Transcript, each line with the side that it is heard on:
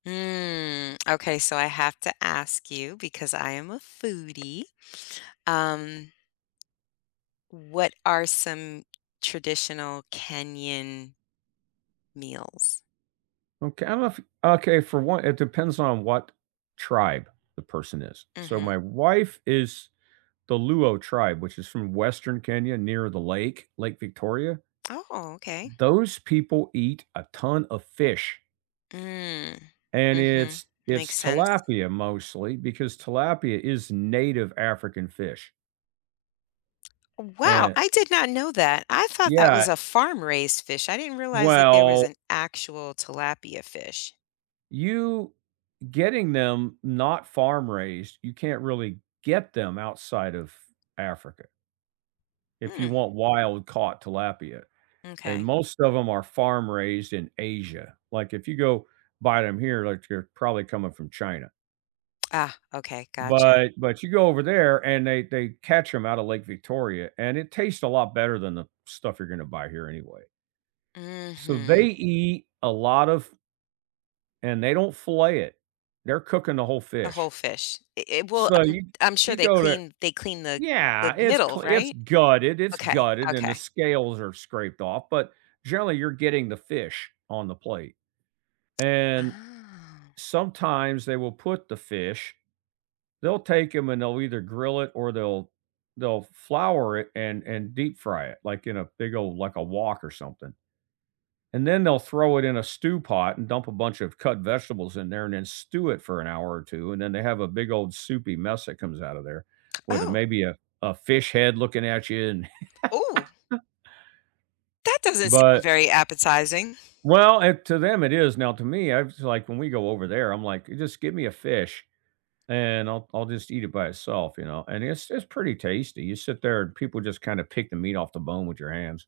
left: Mm, okay, so I have to ask you because I am a foodie, um, what are some traditional Kenyan meals?
right: Okay, I love okay, for one, it depends on what tribe the person is. So,
left: Mhm.
right: my wife is the Luo tribe, which is from Western Kenya near the lake, Lake Victoria.
left: Oh, okay.
right: Those people eat a ton of fish
left: Mm.
right: and
left: Mhm.
right: it's it's
left: Makes sense.
right: tilapia, mostly, because tilapia is native African fish.
left: Wow,
right: Eh
left: I did not know that, I thought that was
right: Yeah
left: a farm-raised fish, I didn't realize that there was
right: Well
left: an actual tilapia fish.
right: You getting them not farm-raised, you can't really get them outside of Africa if you
left: Mm.
right: want wild-caught tilapia, and
left: M'kay.
right: most of them are farm-raised in Asia. Like, if you go buy them here, like, they're probably coming from China.
left: Ah, okay, gotcha.
right: But but you go over there and they they catch 'em outta Lake Victoria and it tastes a lot better than the stuff you're gonna buy here anyway. So, they
left: Mhm.
right: eat a lot of and they don't fillet it. They're cooking the whole
left: A
right: fish.
left: whole fish. It it will
right: So,
left: I'm
right: you
left: I'm sure
right: you
left: they
right: go to
left: clean they clean the the
right: Yeah, it's
left: middle,
right: cle it's
left: right?
right: gutted, it's
left: Okay,
right: gutted, and the
left: okay.
right: scales are scraped off, but, generally, you're getting the fish on the plate, and
left: Ah.
right: sometimes they will put the fish they'll take 'em and they'll either grill it or they'll they'll flour it and and deep-fry it, like in a big ole like a wok or something, and then they'll throw it in a stew pot and dump a bunch of cut vegetables in there and then stew it for an hour or 2 and then they have a big old soupy mess that comes out of there with, uh,
left: Oh.
right: maybe a a fish head looking at you and
left: Ooh. That doesn't seem
right: but
left: very appetizing.
right: Well and to them it is, now to me, I was, like when we go over there, I'm like, "Just give me a fish," and I'll I'll just eat it by itself, you know? And it's it's pretty tasty, you sit there and people just kinda pick the meat off the bone with your hands.